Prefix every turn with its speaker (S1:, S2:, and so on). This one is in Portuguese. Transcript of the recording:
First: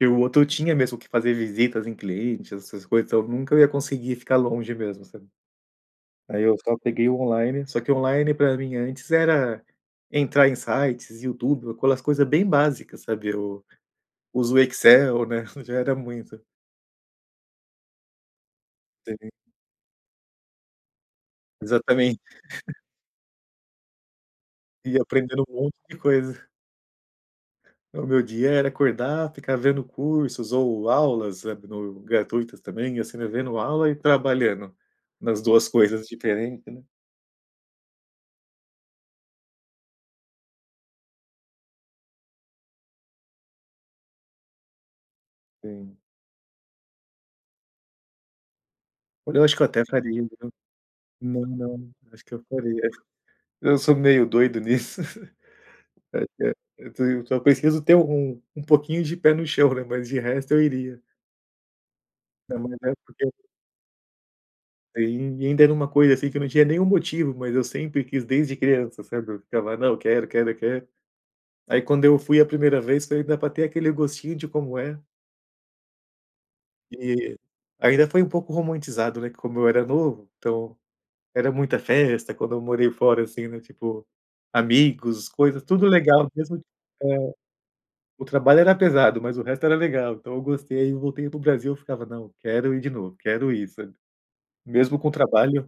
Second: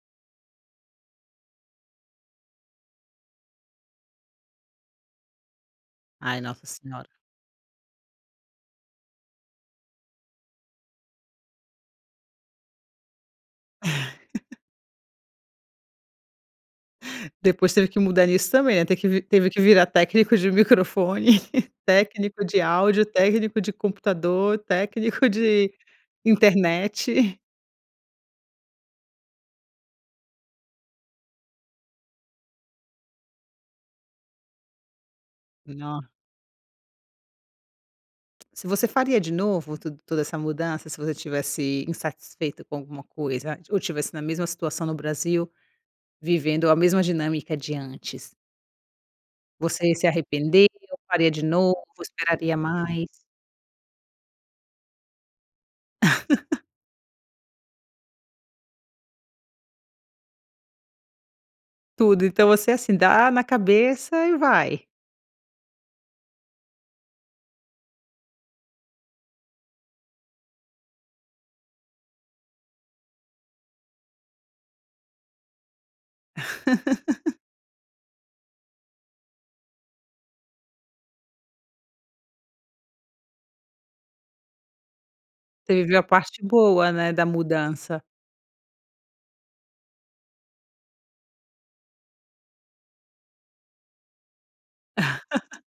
S1: E o outro tinha mesmo que fazer visitas em clientes, essas coisas. Então, nunca eu ia conseguir ficar longe mesmo, sabe.
S2: Ai,
S1: Aí, eu
S2: nossa
S1: só
S2: senhora.
S1: peguei o online. Só que o online pra mim, antes, era entrar em sites, YouTube, ou aquelas coisa bem básicas, sabe, eu uso o Excel, né, já era muito.
S2: Depois teve que mudar nisso, também, ter que vi
S1: Também.
S2: teve que virar técnico de microfone,
S1: Exatamente.
S2: técnico de áudio, técnico de computador,
S1: E eu
S2: técnico
S1: aprendendo um
S2: de
S1: monte de coisa.
S2: internet.
S1: O meu dia era acordar, ficar vendo cursos ou aulas, sabe, no gratuitas, também, assim, né, vendo aula e trabalhando, nas 2 coisas
S2: Nossa.
S1: diferentes, né.
S2: Se você faria de novo, tuda toda essa mudança? Se você estivesse insatisfeito com alguma coisa, ou tivesse na mesma situação no Brasil,
S1: Sim.
S2: vivendo a mesma dinâmica de antes.
S1: Olha, eu acho que eu até
S2: Você se
S1: faria, viu.
S2: arrependeu, faria
S1: Não,
S2: de novo,
S1: não, acho que eu
S2: esperaria
S1: faria.
S2: mais?
S1: Eu sou meio doido nisso. É é e eu te só preciso ter um um pouquinho de pé no chão, né, mas de resto eu iria.
S2: Tudo. Então,
S1: É
S2: você é assim:
S1: [unintelligible]
S2: dá
S1: porque
S2: na cabeça e vai?
S1: É, e ain ainda era uma coisa, assim, que eu não tinha nenhum motivo, mas eu sempre quis desde criança sabe, eu ficava: "Não, quero, quero, quero." Aí, quando eu fui a primeira vez, falei: "Dá para ter aquele gostinho de como é." E, ainda, foi um pouco romantizado, né, como eu era novo, então, era muita festa quando eu morei fora assim né, tipo, amigos, coisas,
S2: Tu
S1: tudo
S2: viveu a
S1: legal
S2: parte
S1: mesmo
S2: boa,
S1: É.
S2: né, da mudança.
S1: O trabalho era pesado, mas o resto era legal, então eu gostei. Aí, eu voltei para o Brasil, ficava: "Não, quero ir de novo, quero ir." Sabe, mesmo com o trabalho.